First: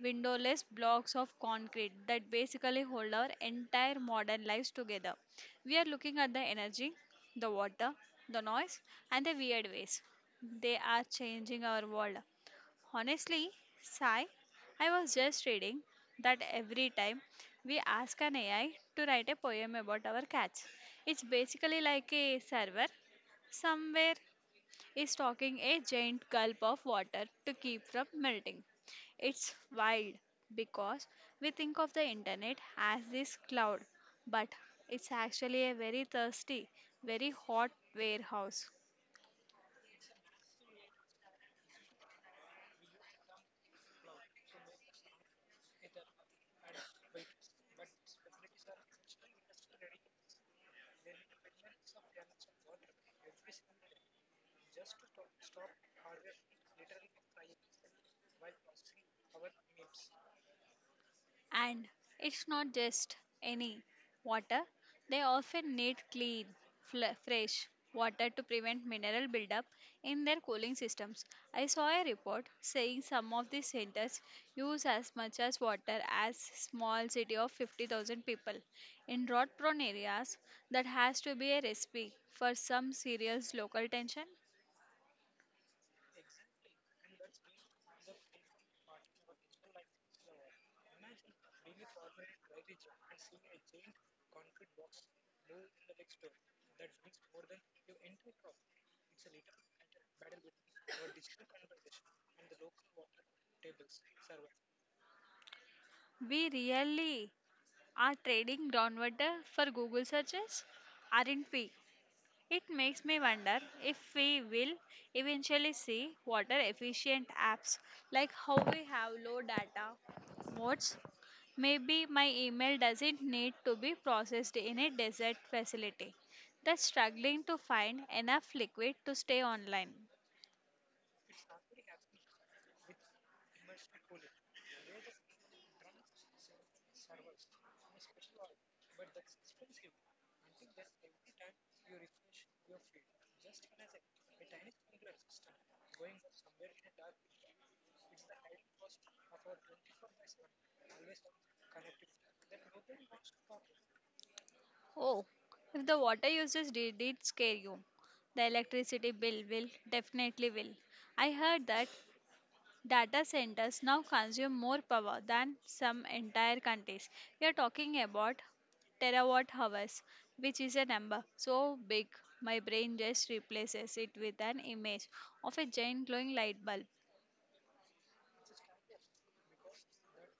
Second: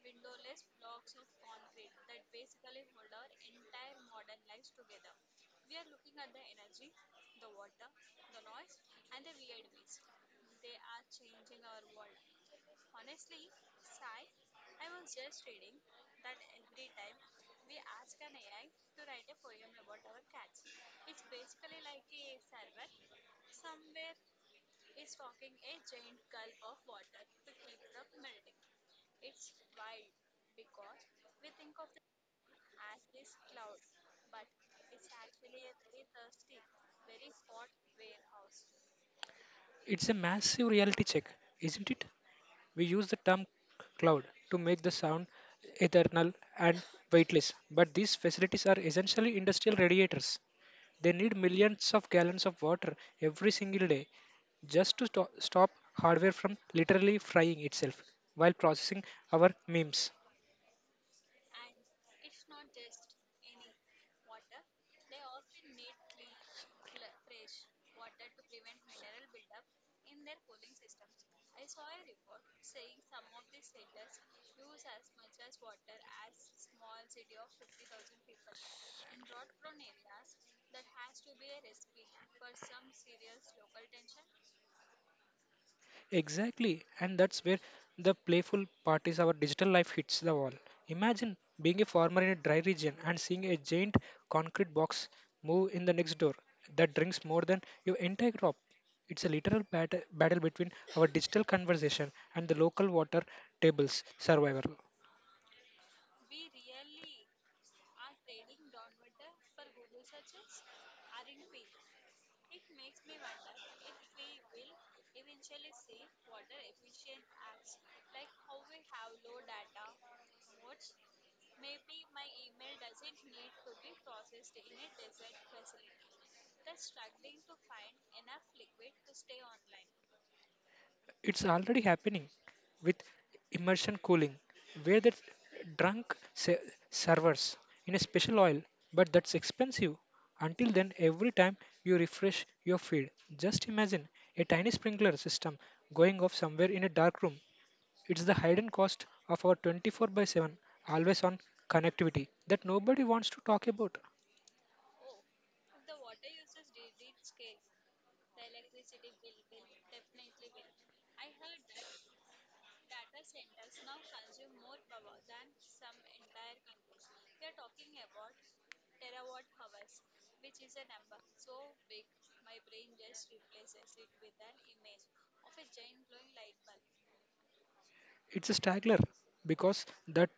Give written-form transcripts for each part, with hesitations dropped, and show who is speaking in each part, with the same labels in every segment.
Speaker 1: windowless blocks of concrete that basically hold our entire modern lives together. We are looking at the energy, the water, the noise, and the weird ways. They are changing our world. Honestly, Sai, I was just reading that every time we ask an AI to write a poem about our cats, it's basically like a server somewhere is talking a giant gulp of water to keep from melting. It's wild because we think of the internet as this cloud, but it's actually a very thirsty, very hot warehouse.
Speaker 2: It's a massive reality check, isn't it? We use the term cloud to make the sound eternal and weightless, but these facilities are essentially industrial radiators. They need millions of gallons of water every single day just to stop hardware from literally frying itself while processing our memes.
Speaker 1: And it's not just any water, they often need clean, fresh water to prevent mineral buildup in their cooling systems. I saw a report saying some of these centers use as much as water as small city of 50,000 people. In drought prone areas, that has to be a recipe for some serious local tension.
Speaker 2: Exactly, and that's where the playful part is our digital life hits the wall. Imagine being a farmer in a dry region and seeing a giant concrete box move in the next door that drinks more than your entire crop. It's a literal battle between our digital conversation and the local water tables survival.
Speaker 1: We really are trading groundwater for Google searches, aren't we? It makes me wonder if we will eventually see water efficient apps like how we have low data modes. Maybe my email doesn't need to be processed in a desert facility that's struggling to find enough liquid to stay online.
Speaker 2: It's already happening with immersion cooling, where the drunk se- servers in a special oil, but that's expensive. Until then, every time you refresh your feed, just imagine a tiny sprinkler system going off somewhere in a dark room. It's the hidden cost of our 24 by 7 always on connectivity that nobody wants to talk about.
Speaker 1: Oh, if the water usage did, scare you, the electricity bill will definitely will. I heard that data centers now consume more power than some entire countries. We are talking about terawatt hours, which is a number so big my brain just replaces it with an image of a giant glowing light bulb.
Speaker 2: It's a straggler because that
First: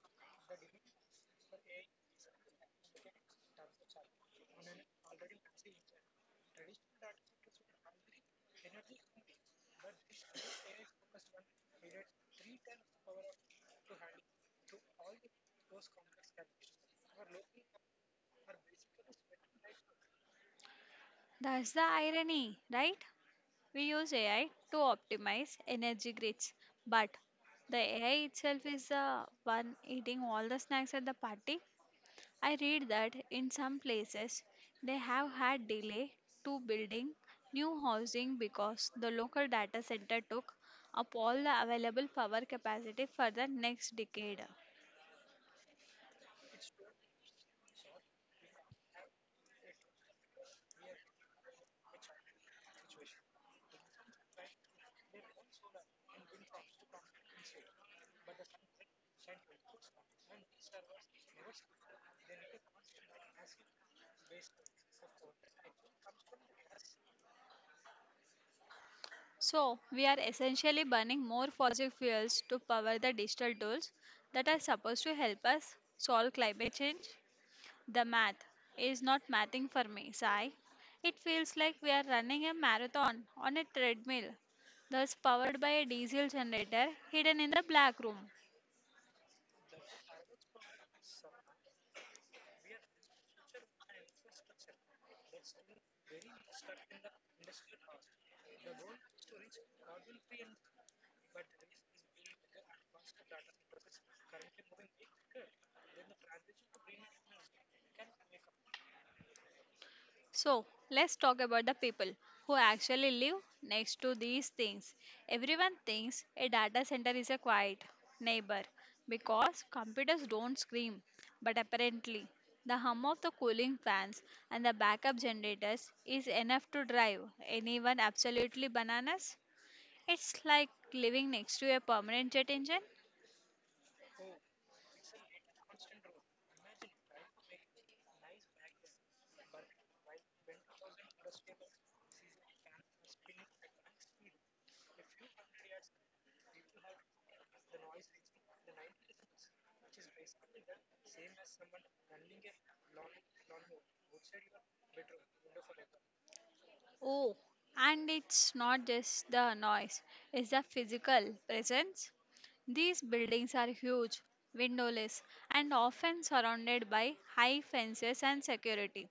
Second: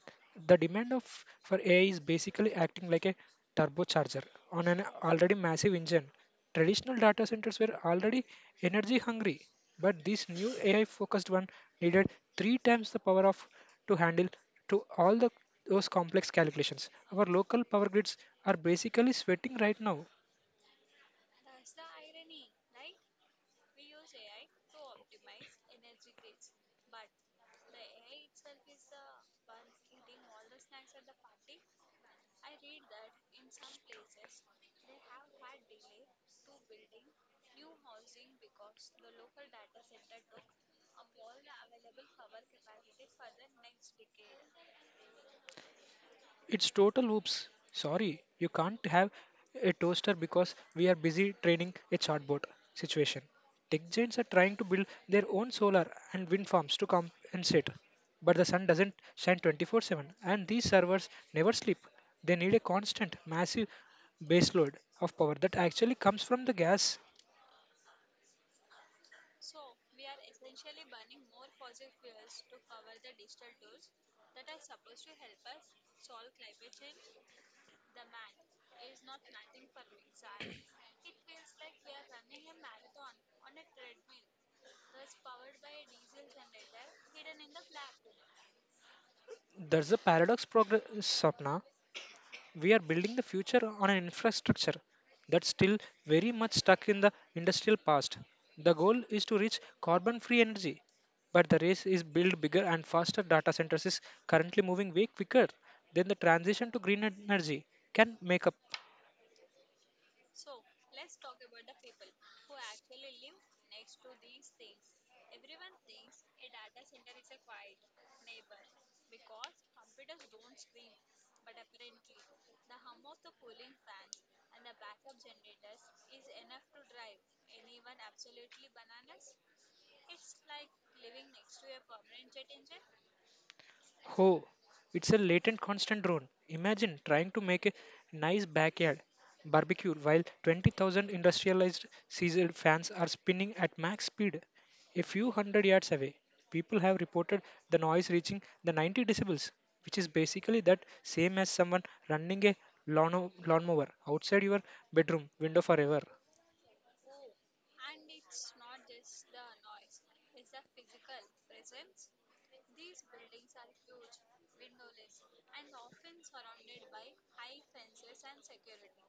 Speaker 2: the demand of for AI is basically acting like a turbocharger on an already massive engine. Traditional data centers were already energy hungry, but this new AI focused one needed three times the power of to handle to all the those complex calculations. Our local power grids are basically sweating right now.
Speaker 1: That's the irony, right? We use AI to optimize energy grids, but the AI itself is the one eating all the snacks at the party. I read that in some places they have had delay to building new housing because the local data center took up all the available power capacity for the next decade.
Speaker 2: It's total oops. Sorry, you can't have a toaster because we are busy training a chatbot situation. Tech giants are trying to build their own solar and wind farms to compensate. But the sun doesn't shine 24 7, and these servers never sleep. They need a constant, massive baseload of power that actually comes from the gas.
Speaker 1: So, we are essentially burning more fossil fuels to power the digital tools that are supposed to help us solve climate change. The math is not mathing for me, Sai. It feels like we are running a marathon on a treadmill, thus powered by a diesel generator hidden in the black room.
Speaker 2: There's a paradox, progress, Sapna. We are building the future on an infrastructure that's still very much stuck in the industrial past. The goal is to reach carbon free energy, but the race is build bigger and faster data centers is currently moving way quicker than the transition to green energy can make up.
Speaker 1: So, let's talk about the people who actually live next to these things. Everyone thinks a data center is a quiet neighbor because computers don't scream, but apparently, the hum of the cooling fans and the backup generators is enough to drive anyone absolutely bananas. It's like living next to a permanent jet engine.
Speaker 2: Oh, it's a latent constant drone. Imagine trying to make a nice backyard barbecue while 20,000 industrialized diesel fans are spinning at max speed a few hundred yards away. People have reported the noise reaching the 90 decibels, which is basically that same as someone running a lawnmower outside your bedroom window forever.
Speaker 1: Oh, and it's not just the noise, it's the physical presence. These buildings are huge, windowless, and often surrounded by high fences and security.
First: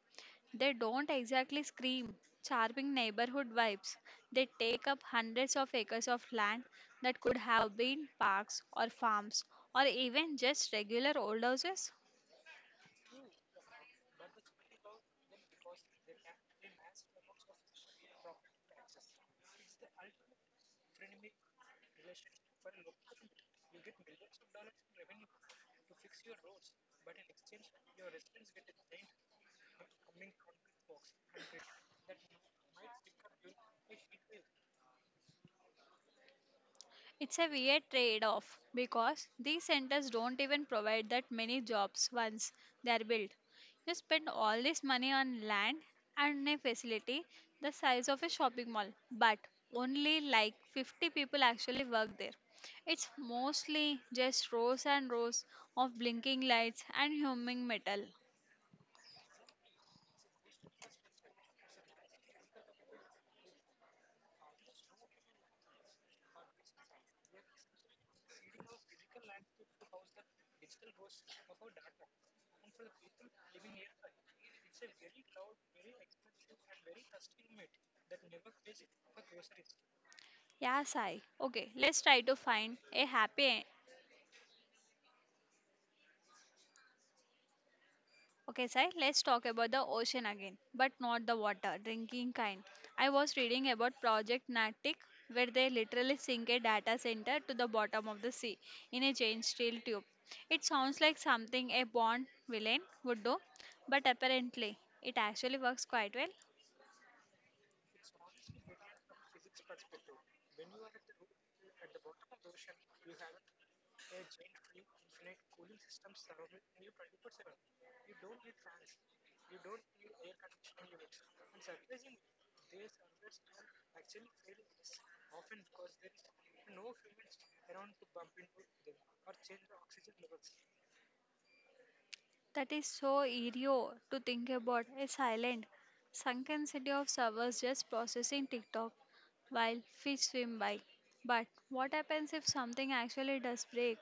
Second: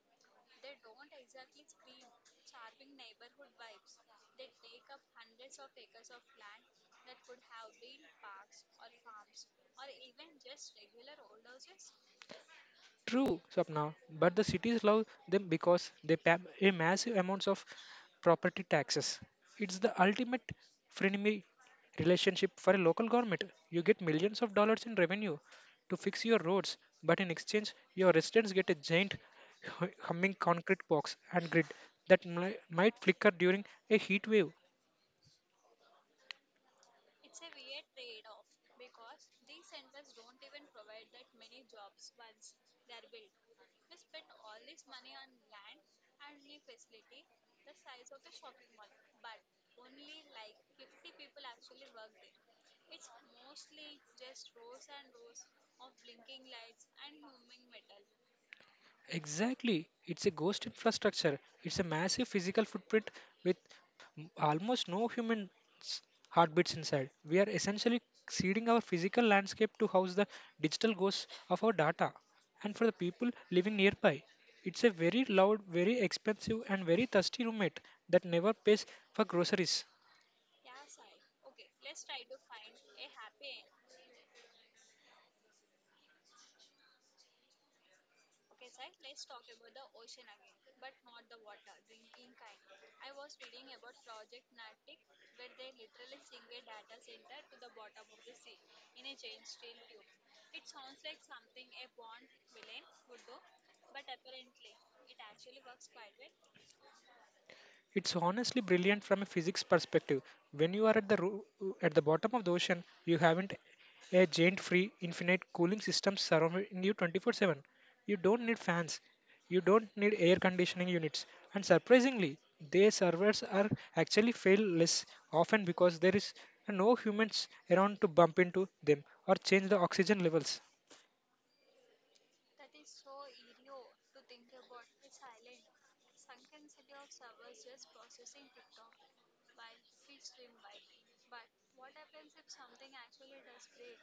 Speaker 1: They don't exactly scream, charming neighborhood vibes. They take up hundreds of acres of land that could have been parks or farms or even just regular old houses.
Speaker 2: True, Swapna, but the cities love them because they pay a massive amounts of property taxes. It's the ultimate frenemy relationship for a local government. You get millions of dollars in revenue to fix your roads, but in exchange, your residents get a giant humming concrete box and grid that might flicker during a heat wave.
Speaker 1: It's a weird trade off because these centers don't even provide that many jobs once they are built. You spend all this money on land and a facility the size of a shopping mall, but only like 50 people actually work there. It's mostly just rows and rows of blinking lights and humming metal.
Speaker 2: Exactly. It's a ghost infrastructure. It's a massive physical footprint with almost no human s- heartbeats inside. We are essentially seeding our physical landscape to house the digital ghosts of our data. And for the people living nearby, it's a very loud, very expensive, and very thirsty roommate that never pays for groceries.
Speaker 1: Yeah, Sai. Okay, let's try to find a happy Okay, Sai, let's talk about the ocean again, but not the water, drinking kind. I was reading about Project Natic, where they literally sink a data center to the bottom of the sea in a giant steel tube. It sounds like something a Bond villain would do, but apparently it actually works quite well.
Speaker 2: It's honestly brilliant from a physics perspective. When you are at the at the bottom of the ocean, you haven't a giant free infinite cooling system surrounding you 24/7. You don't need fans. You don't need air conditioning units. And surprisingly, their servers are actually fail less often because there is no humans around to bump into them or change the oxygen levels.
Speaker 1: That is so eerio to think about. A silent, sunken city of servers just processing TikTok while fish swim by. But what happens if something actually does break?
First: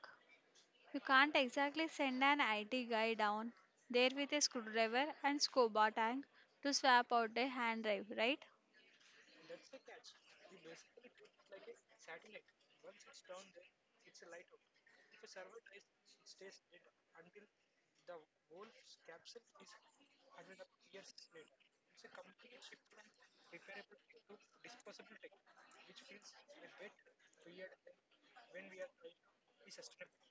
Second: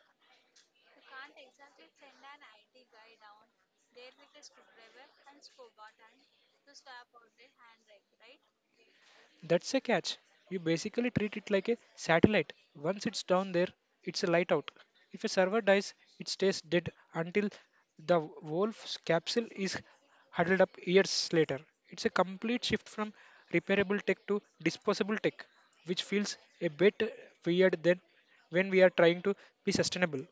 Speaker 1: You can't exactly send an IT guy down there with a screwdriver and scuba tank to swap out a hand drive, right?
Speaker 2: That's a catch. You basically treat it like a satellite. Once it's down there, it's a light out. If a server dies, it stays dead until the wolf's capsule is huddled up years later. It's a complete shift from repairable tech to disposable tech, which feels a bit weird then, when we are trying to be sustainable.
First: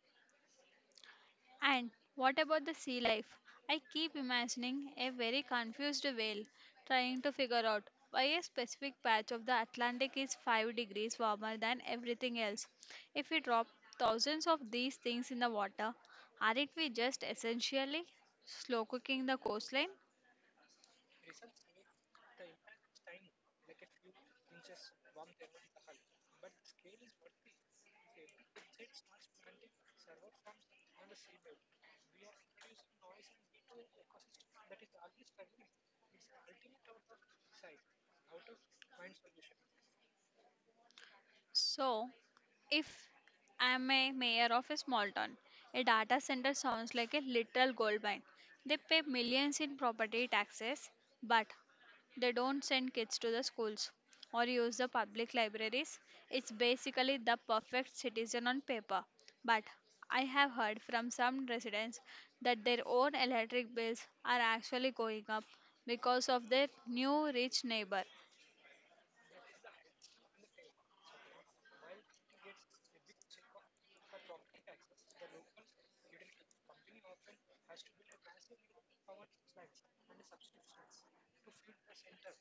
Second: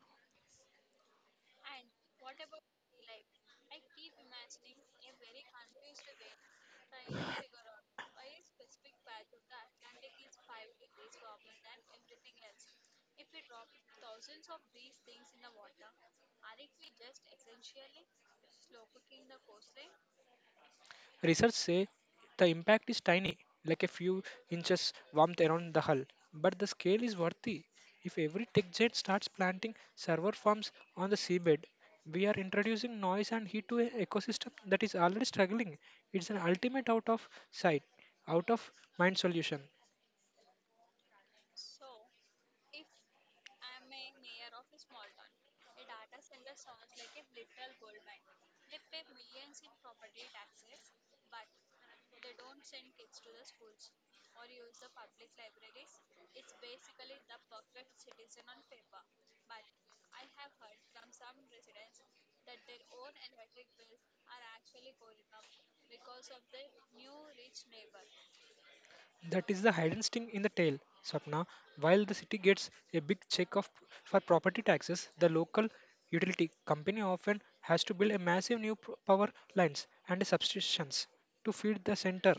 Speaker 1: And what about the sea life? I keep imagining a very confused whale trying to figure out why a specific patch of the Atlantic is 5 degrees warmer than everything else. If we drop thousands of these things in the water, aren't we just essentially slow cooking the coastline?
Speaker 2: Research say the impact is tiny, like a few inches warmth around the hull, but the scale is worthy. If every tech jet starts planting server farms on the seabed, we are introducing noise and heat to an ecosystem that is already struggling. It's an ultimate out of sight, out of mind solution.
Speaker 1: So, if I'm a mayor of a small town, a data center sounds like a literal gold mine. They pay millions in property taxes, but they don't send kids to the schools or use the public libraries. It's basically the perfect citizen on paper. But I have heard from some residents that their own electric bills are actually going up because of their new rich neighbor.
Speaker 2: That is the hidden sting in the tail, Swapna. While the city gets a big check of, for property taxes, the local utility company often has to build a massive new power lines and substations to feed the center.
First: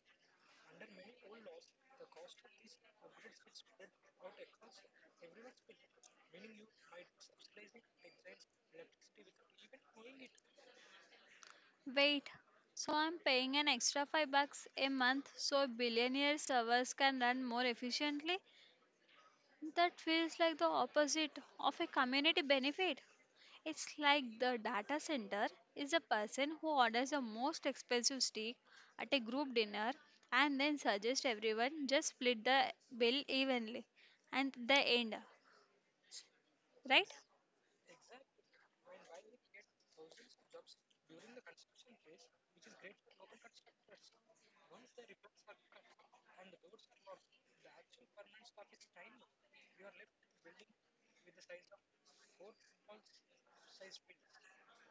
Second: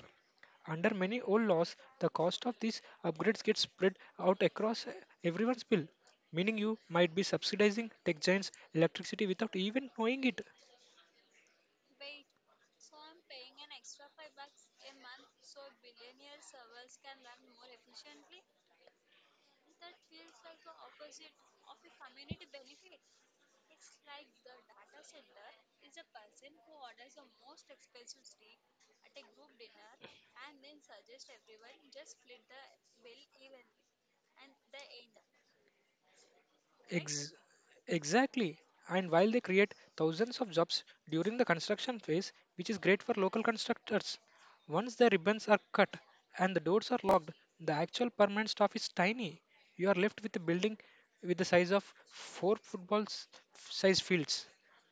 Speaker 2: Under many old laws, the cost of these upgrades gets spread out across everyone's bill, meaning you might be subsidizing tech giants' electricity without even knowing it.
Speaker 1: Wait, so I'm paying an extra 5 bucks a month so billionaire servers can run more efficiently? That feels like the opposite of a community benefit. It's like the data center is the person who orders the most expensive steak at a group dinner and then suggests everyone just split the bill evenly and the end, right?
Speaker 2: Ex- exactly. And while they create thousands of jobs during the construction phase, which is great for local constructors, once the ribbons are cut and the doors are locked, the actual permanent staff is tiny. You are left with a building with the size of four football size fields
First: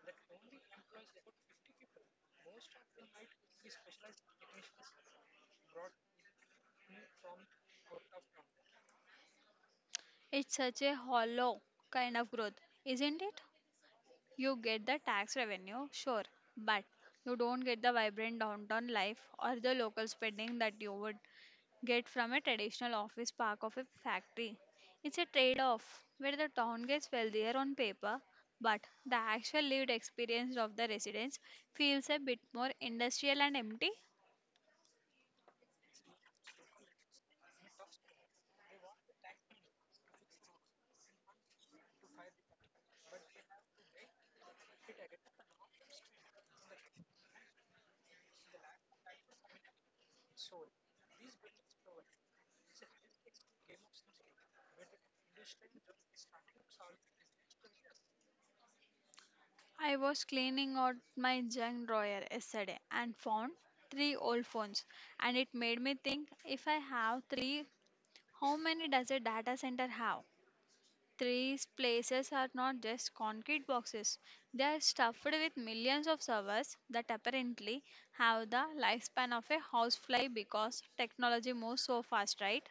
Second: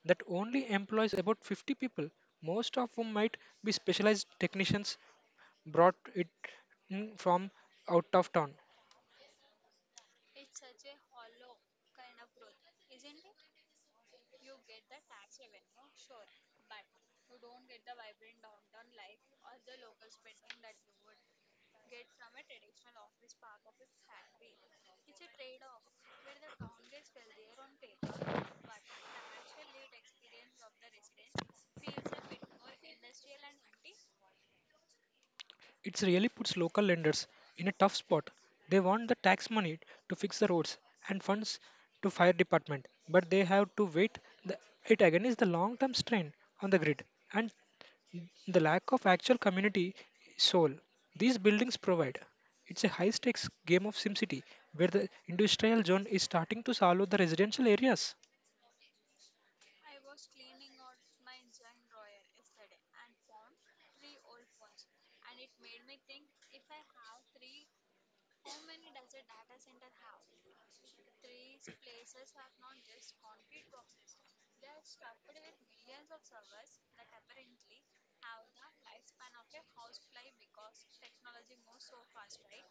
Speaker 2: that only employs about 50 people, most of whom might be specialized technicians brought it in from out of town.
Speaker 1: It's such a hollow kind of growth, isn't it? You get the tax revenue, sure, but you don't get the vibrant downtown life or the local spending that you would get from a traditional office park of a factory. It's a trade off where the town gets wealthier on paper, but the actual lived experience of the residents feels a bit more industrial and empty.
Speaker 2: It really puts local lenders in a tough spot. They want the tax money to fix the roads and funds to fire department, but they have to wait. The, it again is the long-term strain on the grid and the lack of actual community soul these buildings provide. It's a high stakes game of SimCity where the industrial zone is starting to swallow the residential areas.
Speaker 1: I was cleaning out my junk drawer yesterday and found three old phones, and it made me think, if I have three, how many does a data center have? These places are not just concrete boxes. They are stuffed with millions of servers that apparently have the lifespan of a housefly because technology moves so fast, right?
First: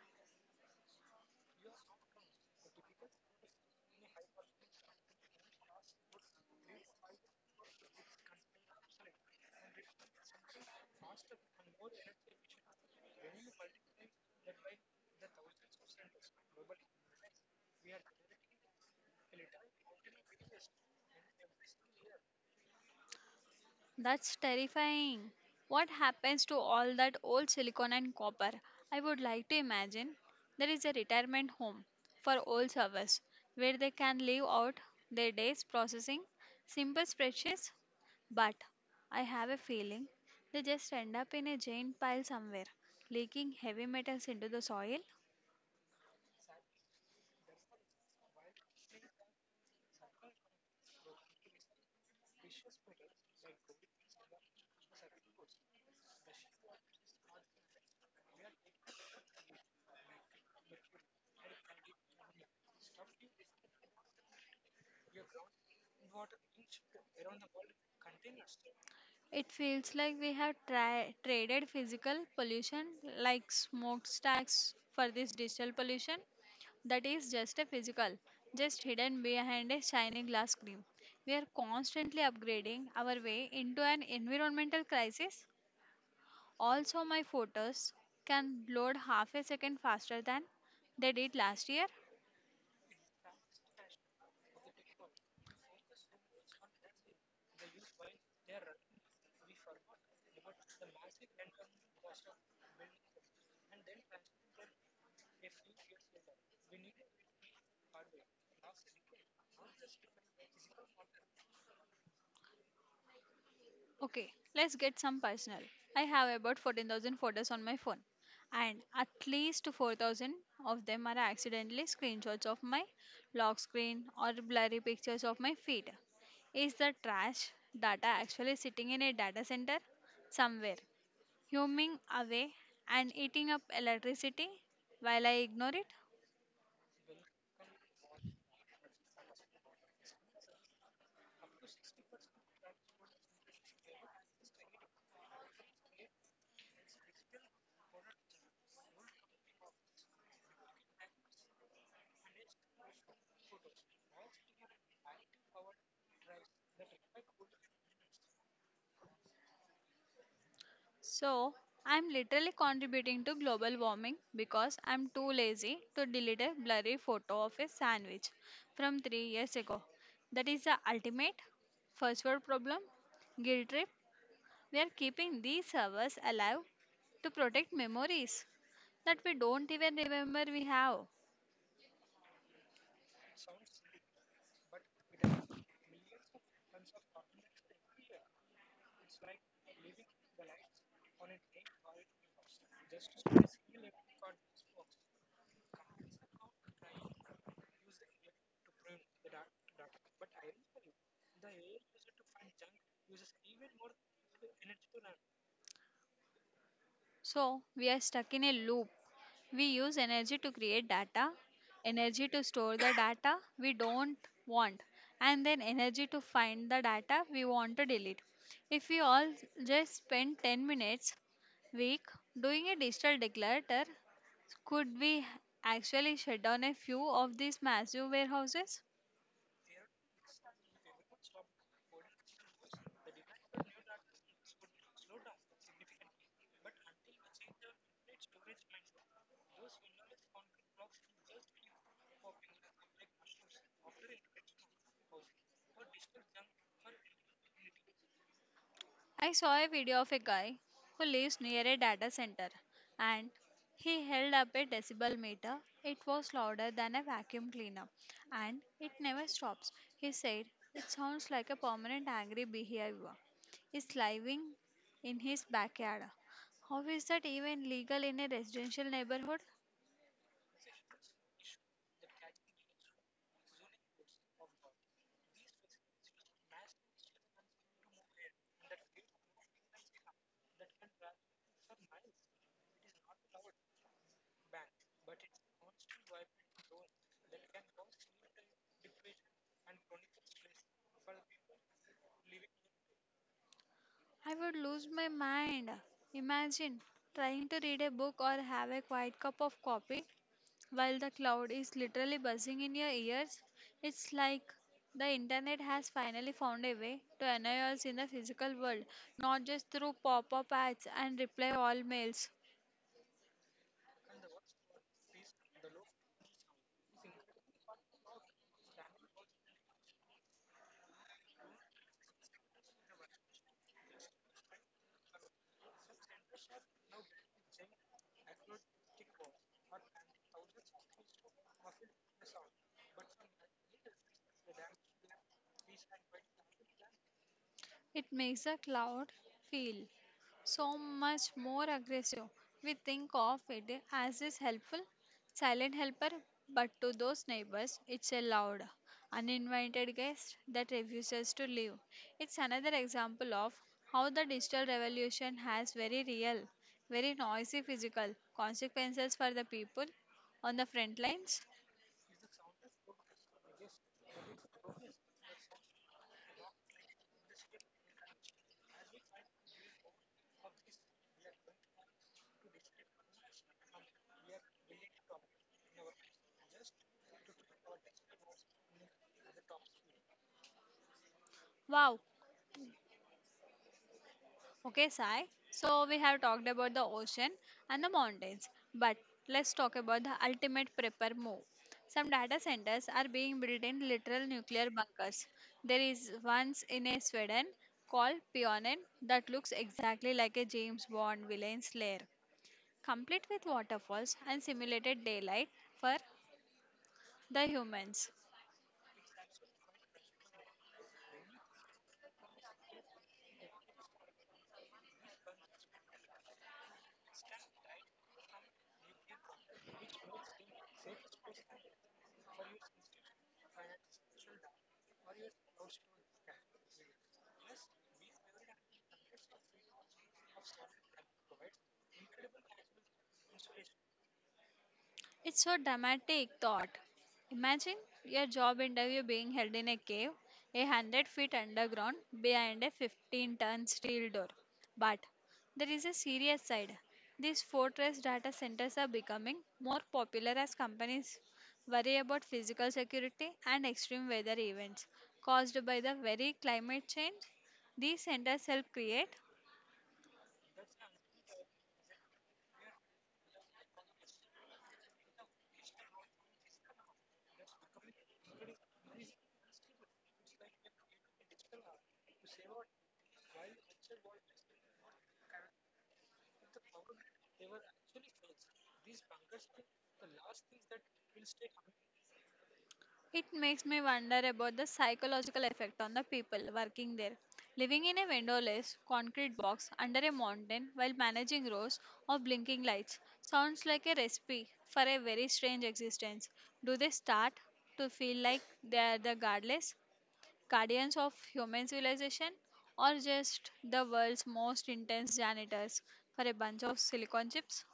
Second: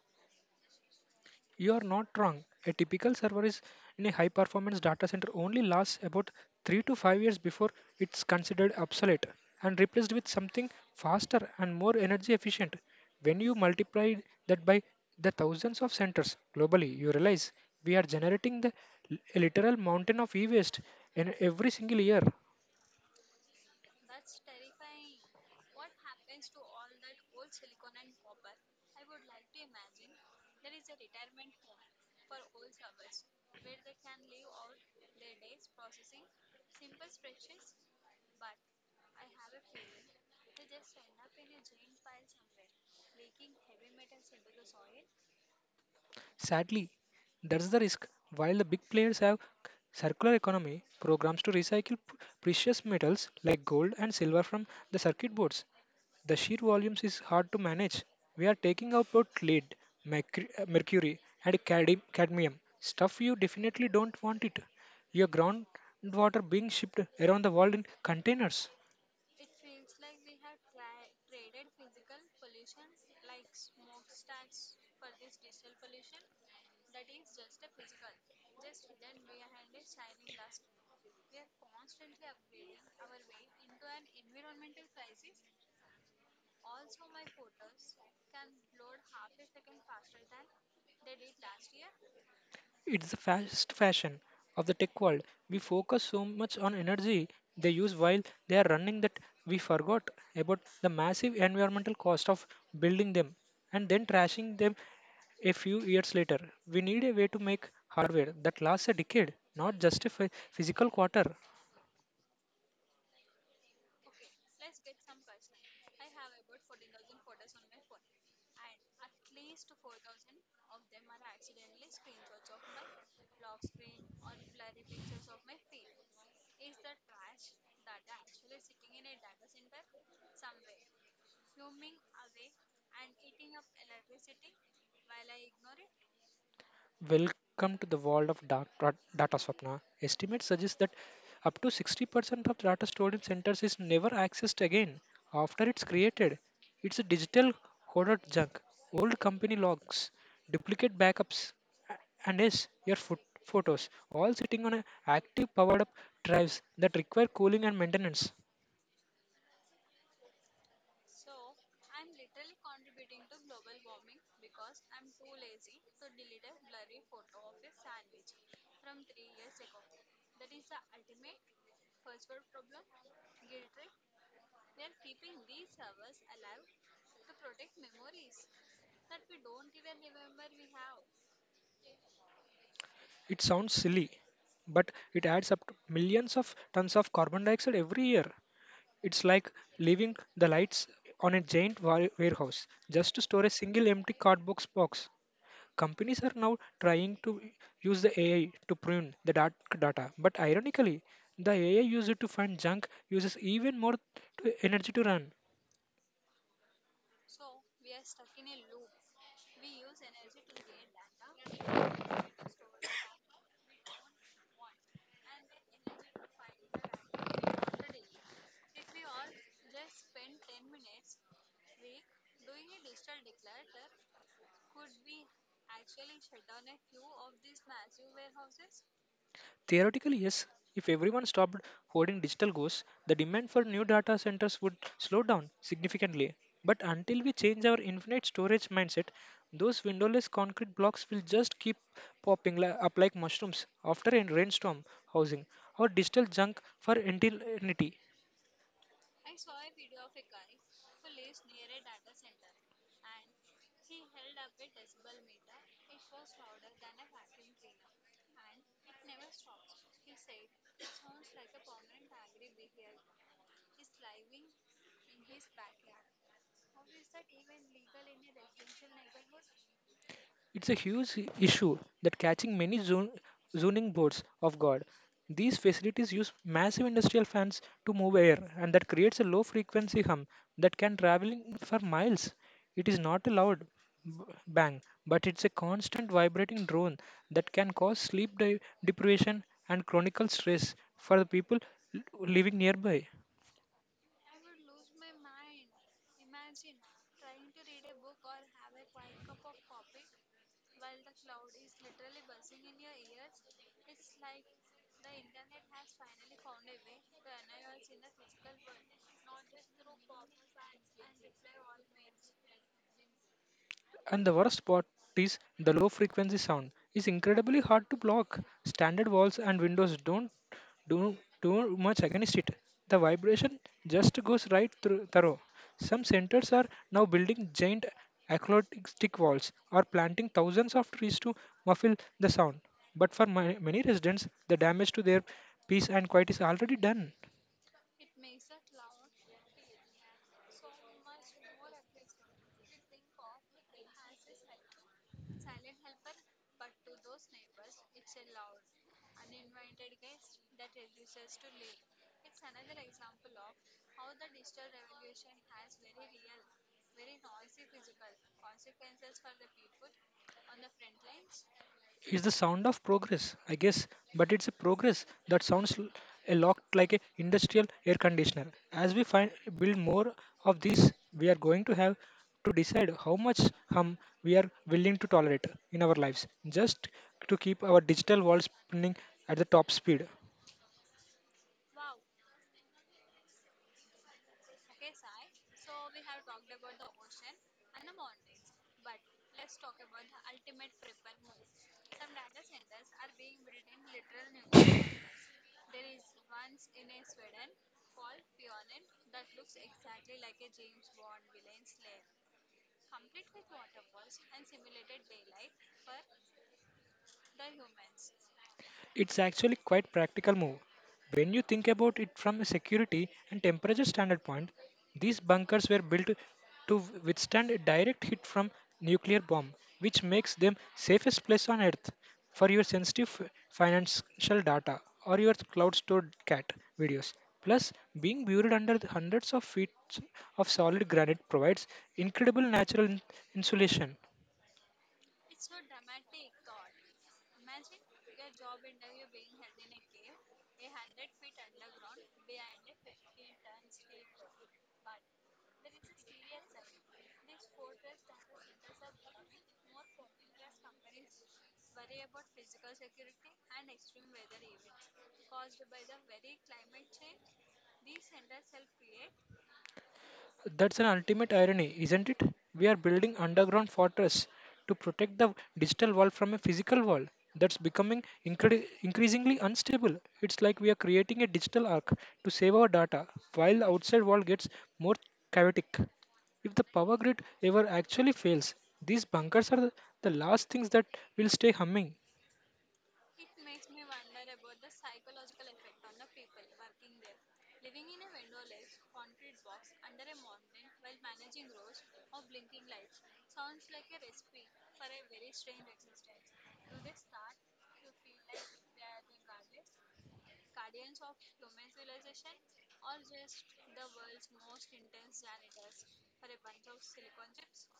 Speaker 2: You are not wrong. A typical server is in a high performance data center only lasts about 3 to 5 years before it's considered obsolete and replaced with something faster and more energy efficient. When you multiply that by the thousands of centers globally, you realize we are generating the a literal mountain of e waste in every single year.
Speaker 1: That's terrifying. What happens to all that old silicon and copper? I would like to imagine there is a retirement home for old servers where they can live out their days processing simple spreadsheets, but I have a feeling they just end up in a giant pile somewhere, leaking heavy metals into the soil.
Speaker 2: Sadly, that's the risk. While the big players have circular economy programs to recycle precious metals like gold and silver from the circuit boards, the sheer volumes is hard to manage. We are taking out both lead, mercury, and cadmium, stuff you definitely don't want it. Your groundwater being shipped around the world in containers.
Speaker 1: It feels like we have traded physical pollution like smokestacks for this digital pollution that is just a physical, just hidden behind a shiny glass screen. We are constantly upgrading our way into an environmental crisis. Also, my photos can load half a second faster than they did last year.
Speaker 2: It's the fast fashion of the tech world. We focus so much on energy they use while they are running that we forgot about the massive environmental cost of building them and then trashing them a few years later. We need a way to make hardware that lasts a decade, not just a physical quarter.
Speaker 1: Okay, let's get some personal. I have about 14,000 photos on my phone, and at least 4,000 of them are accidentally screenshots of my lock screen or blurry pictures of my feet. Is the trash data actually sitting in a data center somewhere, humming away and eating up electricity while I ignore it?
Speaker 2: Welcome to the world of data, Swapna. Estimates suggest that up to 60% of data stored in centers is never accessed again after it's created. It's a digital hoarded junk, old company logs, duplicate backups, a- and yes, your foot photos, all sitting on a active powered up drives that require cooling and maintenance.
Speaker 1: So, I'm literally contributing to global warming because I'm too lazy to delete a blurry photo of a sandwich from 3 years ago. That is the ultimate first world problem guilt trip. We are keeping these servers alive to protect memories that we don't even remember we have.
Speaker 2: It sounds silly, but it adds up to millions of tons of carbon dioxide every year. It's like leaving the lights on a giant warehouse just to store a single empty cardbox box. Companies are now trying to use the AI to prune the dark data, but ironically, the AI used to find junk uses even more energy to run.
Speaker 1: So we are stuck in a loop. We use energy to create data, energy to store the data we don't want, and then energy to find the data we want to delete. If we all just spend 10 minutes week doing a digital declutter, could we actually shut down a few of these massive warehouses?
Speaker 2: Theoretically, yes. If everyone stopped hoarding digital ghosts, the demand for new data centers would slow down significantly. But until we change our infinite storage mindset, those windowless concrete blocks will just keep popping up like mushrooms after a rainstorm housing our digital junk for eternity.
Speaker 1: I saw a video of a guy who lives near a data center and he held up a decibel meter. It was louder than a vacuum cleaner and it never stops. He said, it sounds like a permanent angry behavior. Is living in his backyard. How is that even legal in a residential neighborhood?
Speaker 2: It's a huge issue that catching many zoning boards of God. These facilities use massive industrial fans to move air, and that creates a low frequency hum that can travel for miles. It is not a loud b- bang, but it's a constant vibrating drone that can cause sleep deprivation and chronic stress for the people l- living nearby.
Speaker 1: I would lose my mind. Imagine trying to read a book or have a quiet cup of coffee while the cloud is literally buzzing in your ears. It's like the internet has finally found a way to annoy us in the physical world, not just through pop up ads and reply all mails.
Speaker 2: And the worst part is the low frequency sound is incredibly hard to block. Standard walls and windows don't do too much against it. The vibration just goes right through thorough. Some centers are now building giant acoustic walls or planting thousands of trees to muffle the sound. But for many residents, the damage to their peace and quiet is already done.
Speaker 1: It makes a cloud feel so much more aggressive. We think of it as this helpful, silent helper, but to those neighbors, it's a loud, uninvited guest that refuses to leave. It's another example of how the digital revolution has very real, very noisy physical consequences for the people on the front lines.
Speaker 2: It's the sound of progress, I guess, but it's a progress that sounds a lot like a industrial air conditioner. As we find build more of these, we are going to have to decide how much hum we are willing to tolerate in our lives, just to keep our digital world spinning at the top speed.
Speaker 1: Wow, okay, Sai. So we have talked about the ocean and the mountains, but let's talk about the ultimate prepper move. Some data centers are being built in literal nuclear bunkers. There is once in a Sweden called Pionen that looks exactly like a James Bond villain's lair, complete with waterfalls and simulated daylight for the humans.
Speaker 2: It's actually quite practical move. When you think about it from a security and temperature standard point, these bunkers were built to withstand a direct hit from nuclear bomb, which makes them safest place on earth for your sensitive financial data or your cloud stored cat videos. Plus, being buried under the hundreds of feet of solid granite provides incredible natural insulation.
Speaker 1: It's a dramatic thought. Imagine your job interview being held in a cave, a hundred feet underground, behind a 15-ton steel door. But there is a serious side. These fortress data centers are becoming more popular as companies worry about physical security and extreme weather events caused by the very climate change. These centers help create.
Speaker 2: That's an ultimate irony, isn't it? We are building underground fortress to protect the digital world from a physical world that's becoming increasingly unstable. It's like we are creating a digital ark to save our data while the outside world gets more chaotic. If the power grid ever actually fails, these bunkers are the last things that will stay humming.
Speaker 1: It makes me wonder about the psychological effect on the people working there. Living in a windowless concrete box under a mountain while managing rows of blinking lights sounds like a recipe for a very strange existence. Do they start to feel like they are the godless guardians of human civilization, or just the world's most intense janitors for a bunch of silicon chips?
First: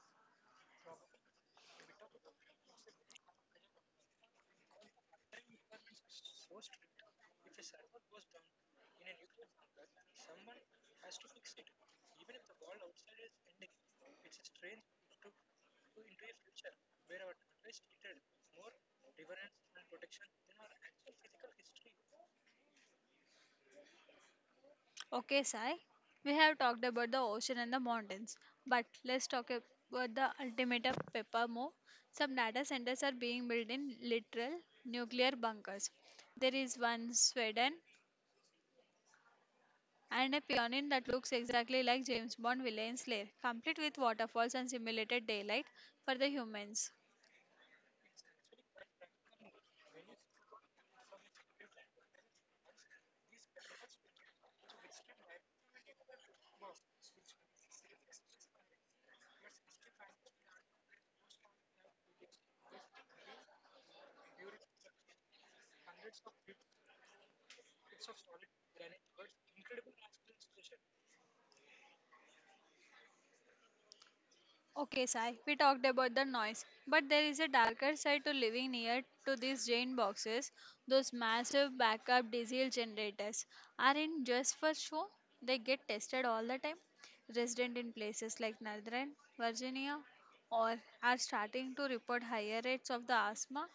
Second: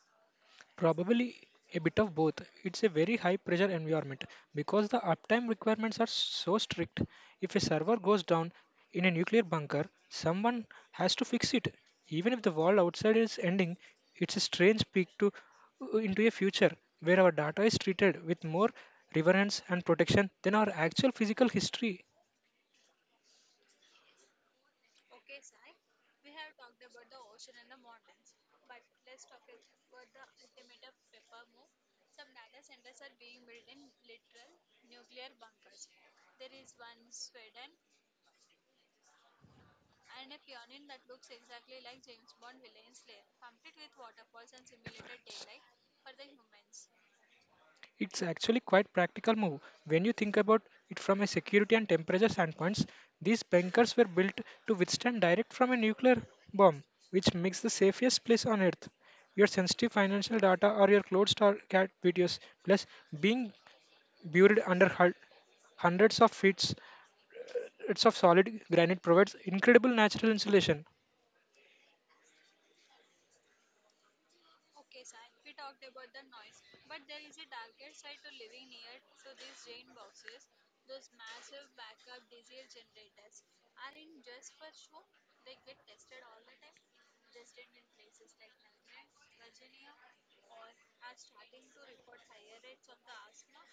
Speaker 2: Probably a bit of both. It's a very high pressure environment because the uptime requirements are so strict. If a server goes down in a nuclear bunker, someone has to fix it. Even if the world outside is ending, it's a strange peek to into a future where our data is treated with more reverence and protection than our actual physical history.
Speaker 1: Okay, Sai, we have talked about the ocean and the mountains, but let's talk about the ultimate of pepper more. Some data centers are being built in literal nuclear bunkers. There is one in Sweden and a pioneer that looks exactly like James Bond villain's lair, complete with waterfalls and simulated daylight for the humans.
Speaker 2: It's actually quite practical move when you think about it from a security and temperature standpoints. These bunkers were built to withstand direct from a nuclear bomb, which makes the safest place on earth. Your sensitive financial data or your closed star cat videos, plus being buried under hundreds of feet of solid granite provides incredible natural insulation.
Speaker 1: Okay, Sai, we talked about the noise, but there is a darker side to living near to these giant boxes. Those massive backup diesel generators aren't just for show, they get tested all the time. Residents in places like Northern Virginia or are starting to report higher rates of the asthma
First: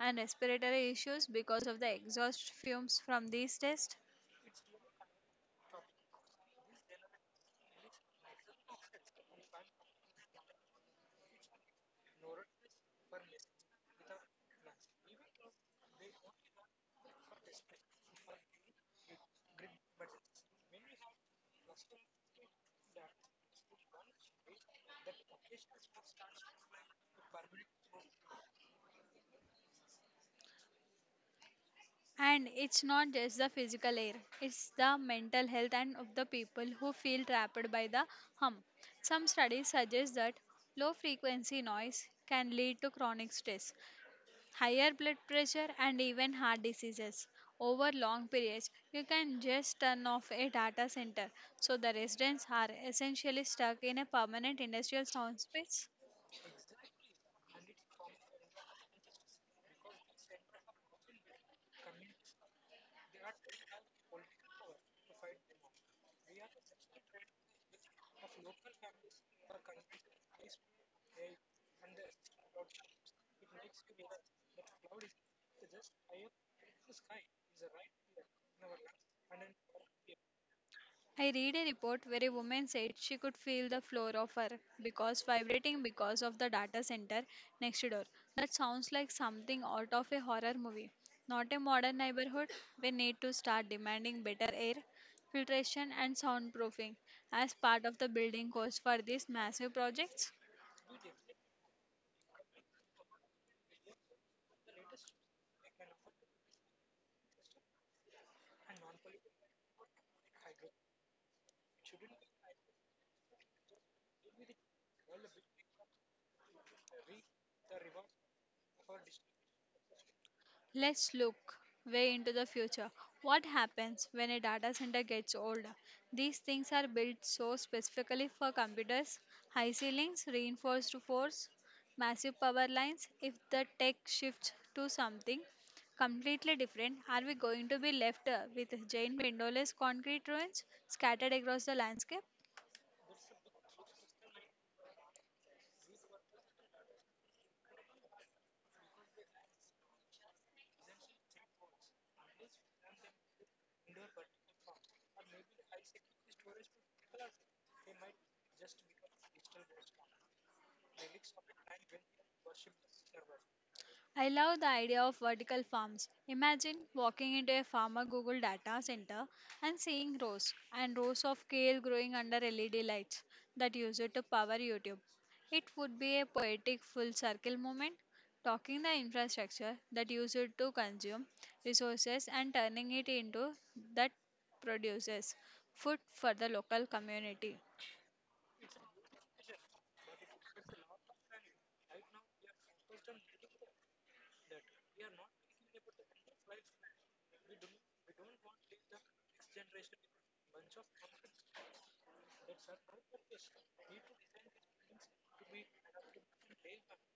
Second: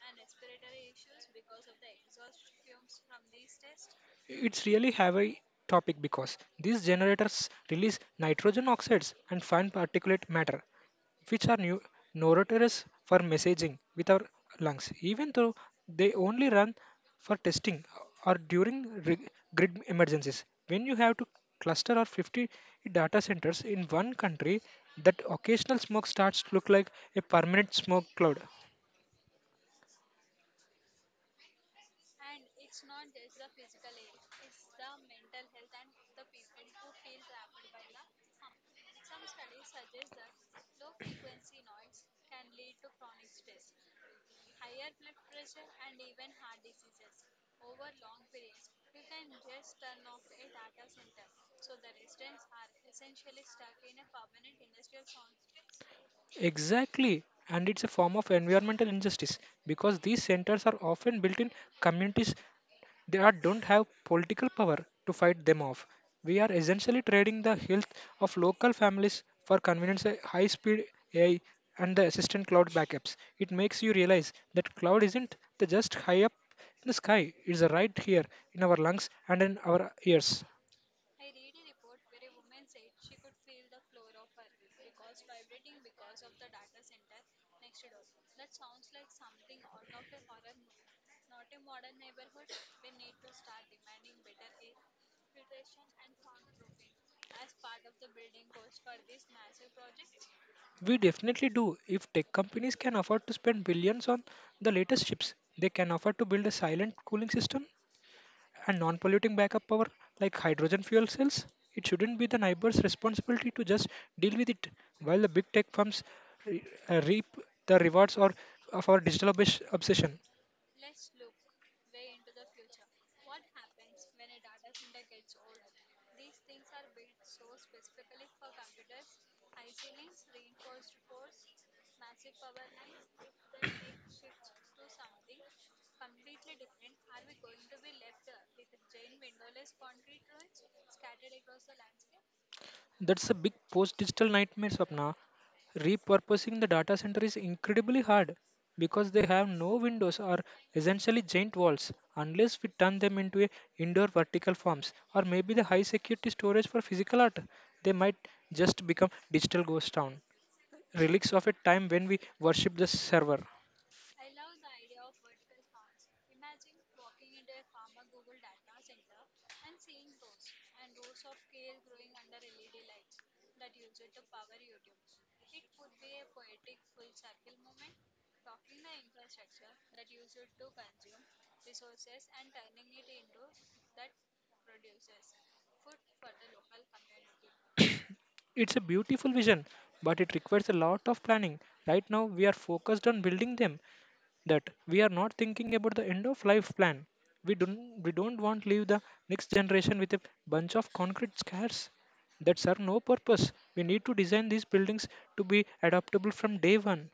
Speaker 1: and respiratory issues because of the exhaust fumes from these tests.
Speaker 2: It's really heavy topic because these generators release nitrogen oxides and fine particulate matter which are new notorious for messaging with our lungs, even though they only run for testing or during grid emergencies. When you have to cluster or 50 data centers in one country, that occasional smoke starts to look like a permanent smoke cloud.
Speaker 1: And it's not just the physical air, it's the mental health and of the people who feel trapped by the hum. Some studies suggest that low frequency noise can lead to chronic stress, higher blood pressure, and even heart diseases. Over long periods, you can just turn off a data center, so the residents are essentially stuck in a permanent industrial sound space.
Speaker 2: Exactly, and it's a form of environmental injustice because these centers are often built in communities. They are, don't have political power to fight them off. We are essentially trading the health of local families for convenience, high speed AI, and the assistant cloud backups. It makes you realize that cloud isn't the just high up in the sky, it's right here in our lungs and in our ears.
Speaker 1: I read a report where a woman said she could feel the floor of her because vibrating because of the data center next door. That sounds like something out of a horror movie. Not a modern neighborhood. We need to start demanding better air filtration and soundproofing as part of the building cost for these massive projects.
Speaker 2: We definitely do. If tech companies can afford to spend billions on the latest chips, they can afford to build a silent cooling system and non-polluting backup power like hydrogen fuel cells. It shouldn't be the neighbor's responsibility to just deal with it, while the big tech firms re- reap the rewards or of our digital obsession.
Speaker 1: Let's look way into the future. What happens when a data center gets older? These things are built so specifically for computers, high ceilings, reinforced force, massive power lines. If the tech shifts to something completely different, are we going to be left with giant windowless concrete ruins scattered across the landscape?
Speaker 2: That's a big post-digital nightmare, Swapna. Repurposing the data center is incredibly hard because they have no windows or essentially giant walls, unless we turn them into a indoor vertical farms or maybe the high security storage for physical art. They might just become digital ghost town, relics of a time when we worship the server.
Speaker 1: I love the idea of vertical farms. Imagine walking into a farmer Google data center and seeing rows and rows of kale growing under LED lights that use it to power YouTube. It would be a poetic full circle moment, talking the infrastructure that uses it to consume resources and turning it into that produces food for the local community.
Speaker 2: It's a beautiful vision, but it requires a lot of planning. Right now, we are focused on building them. That we are not thinking about the end of life plan. We don't want to leave the next generation with a bunch of concrete scares that serve no purpose. We need to design these buildings to be adaptable from day 1.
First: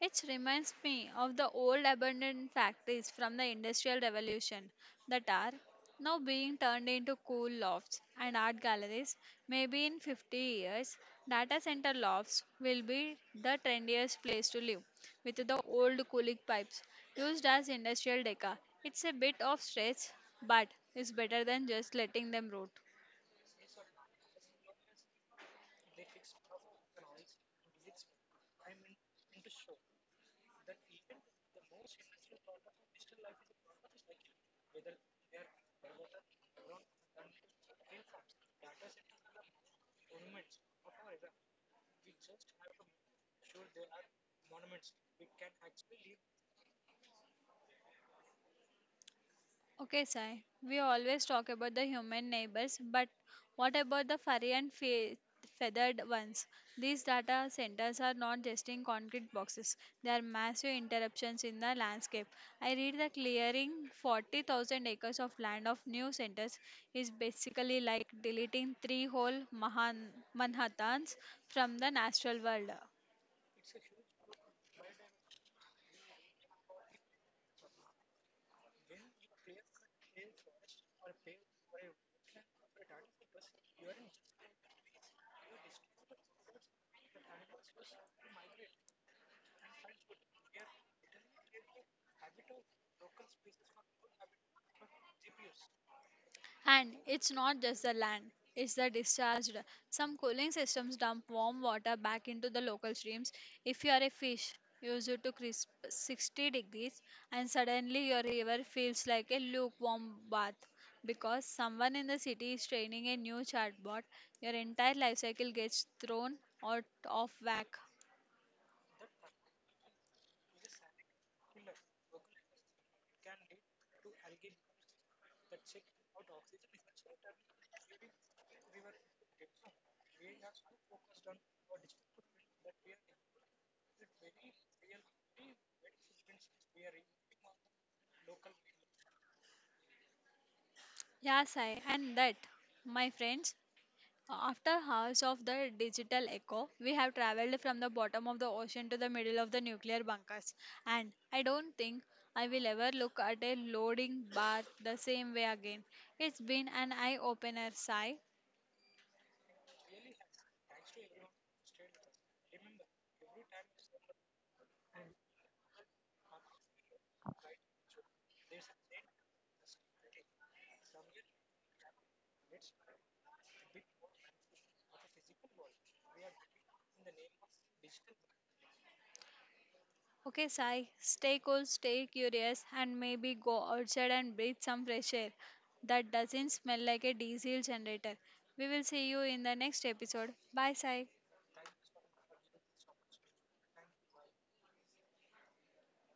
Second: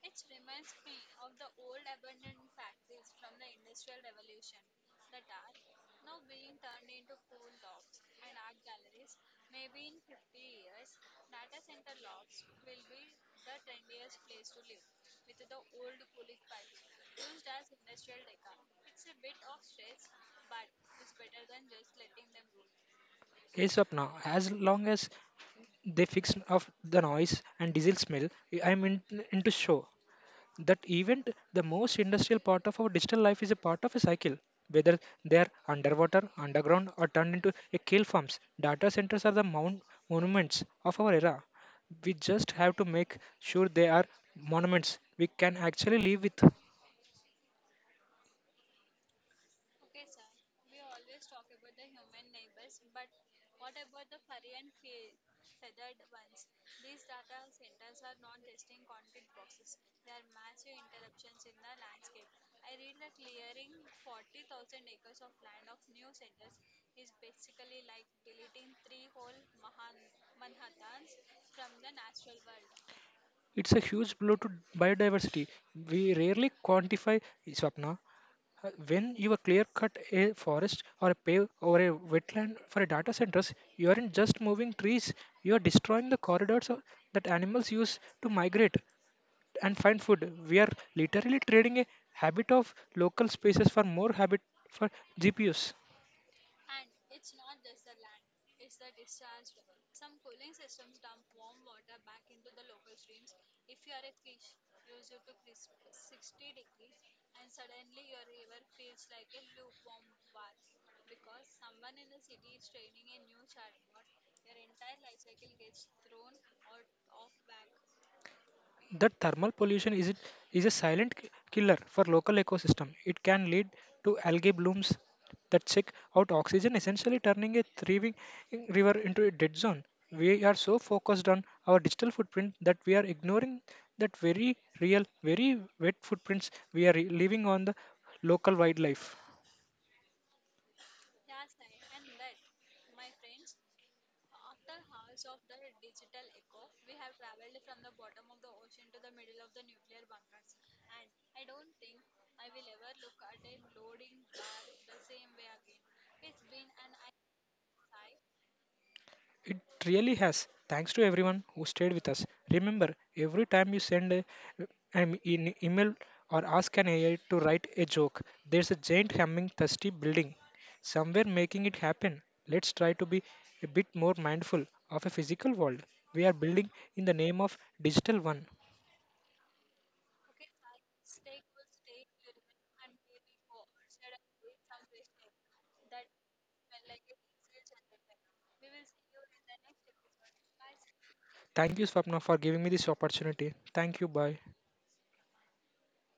Speaker 1: It reminds me of the old abandoned factories from the Industrial Revolution that are now being turned into cool lofts and art galleries. Maybe in 50 years, data center lofts will be the trendiest place to live, with the old cooling pipes used as industrial decor. It's a bit of stretch, but it's better than just letting them rot.
Speaker 2: Yes, Sapna, as long as they fix off the noise and diesel smell, I'm in, into show. That event the most industrial part of our digital life is a part of a cycle, whether they are underwater underground or turned into a kill farms, data centers are the mount monuments of our era. We just have to make sure they are monuments we can actually live with.
Speaker 1: Okay, Sai. We always talk about the human neighbors, but what about the furry and feathered ones? These data centers are not just in concrete boxes, they are massive interruptions in the landscape. I read the clearing 40,000 acres of land of new centers is basically like deleting three whole Manhattans from the natural world.
Speaker 2: It's a huge blow to biodiversity we rarely quantify, Swapna. When you are clear cut a forest or a pave or a wetland for a data centers, you aren't just moving trees, you are destroying the corridors that animals use to migrate and find food. We are literally trading a habit of local spaces for more habit for GPUs.
Speaker 1: And it's not just the land, it's the discharge. Some cooling systems dump warm water back into the local streams. If you are a fish, use it to crisp 60 degrees, and suddenly your river feels like a lukewarm bath. Because someone in the city is training a new chatbot, your entire life cycle gets thrown out of whack.
Speaker 2: The thermal pollution is, it, is a silent killer for local ecosystem. It can lead to algae blooms that check out oxygen, essentially turning a thriving river into a dead zone. We are so focused on our digital footprint that we are ignoring that very real, very wet footprints we are leaving on the local wildlife.
Speaker 1: Yes, I. And that, my friends, after hours of the digital echo, we have traveled from the bottom of the ocean to the middle of the nuclear bunkers. And I don't think I will ever look at a loading bar the same way again. It's been an eye opener, Sai.
Speaker 2: It really has. Thanks to everyone who stayed with us. Remember, every time you send email or ask an AI to write a joke, there's a giant humming thirsty building somewhere making it happen. Let's try to be a bit more mindful of a physical world we are building in the name of digital one.
Speaker 1: Okay, Sai, stay cool, stay curious, and maybe go outside and breathe some fresh air that doesn't smell like a diesel generator. We will see you in the next episode. Bye, Sai.
Speaker 2: Thank you, Swapna, for giving me this opportunity. Thank you. Bye.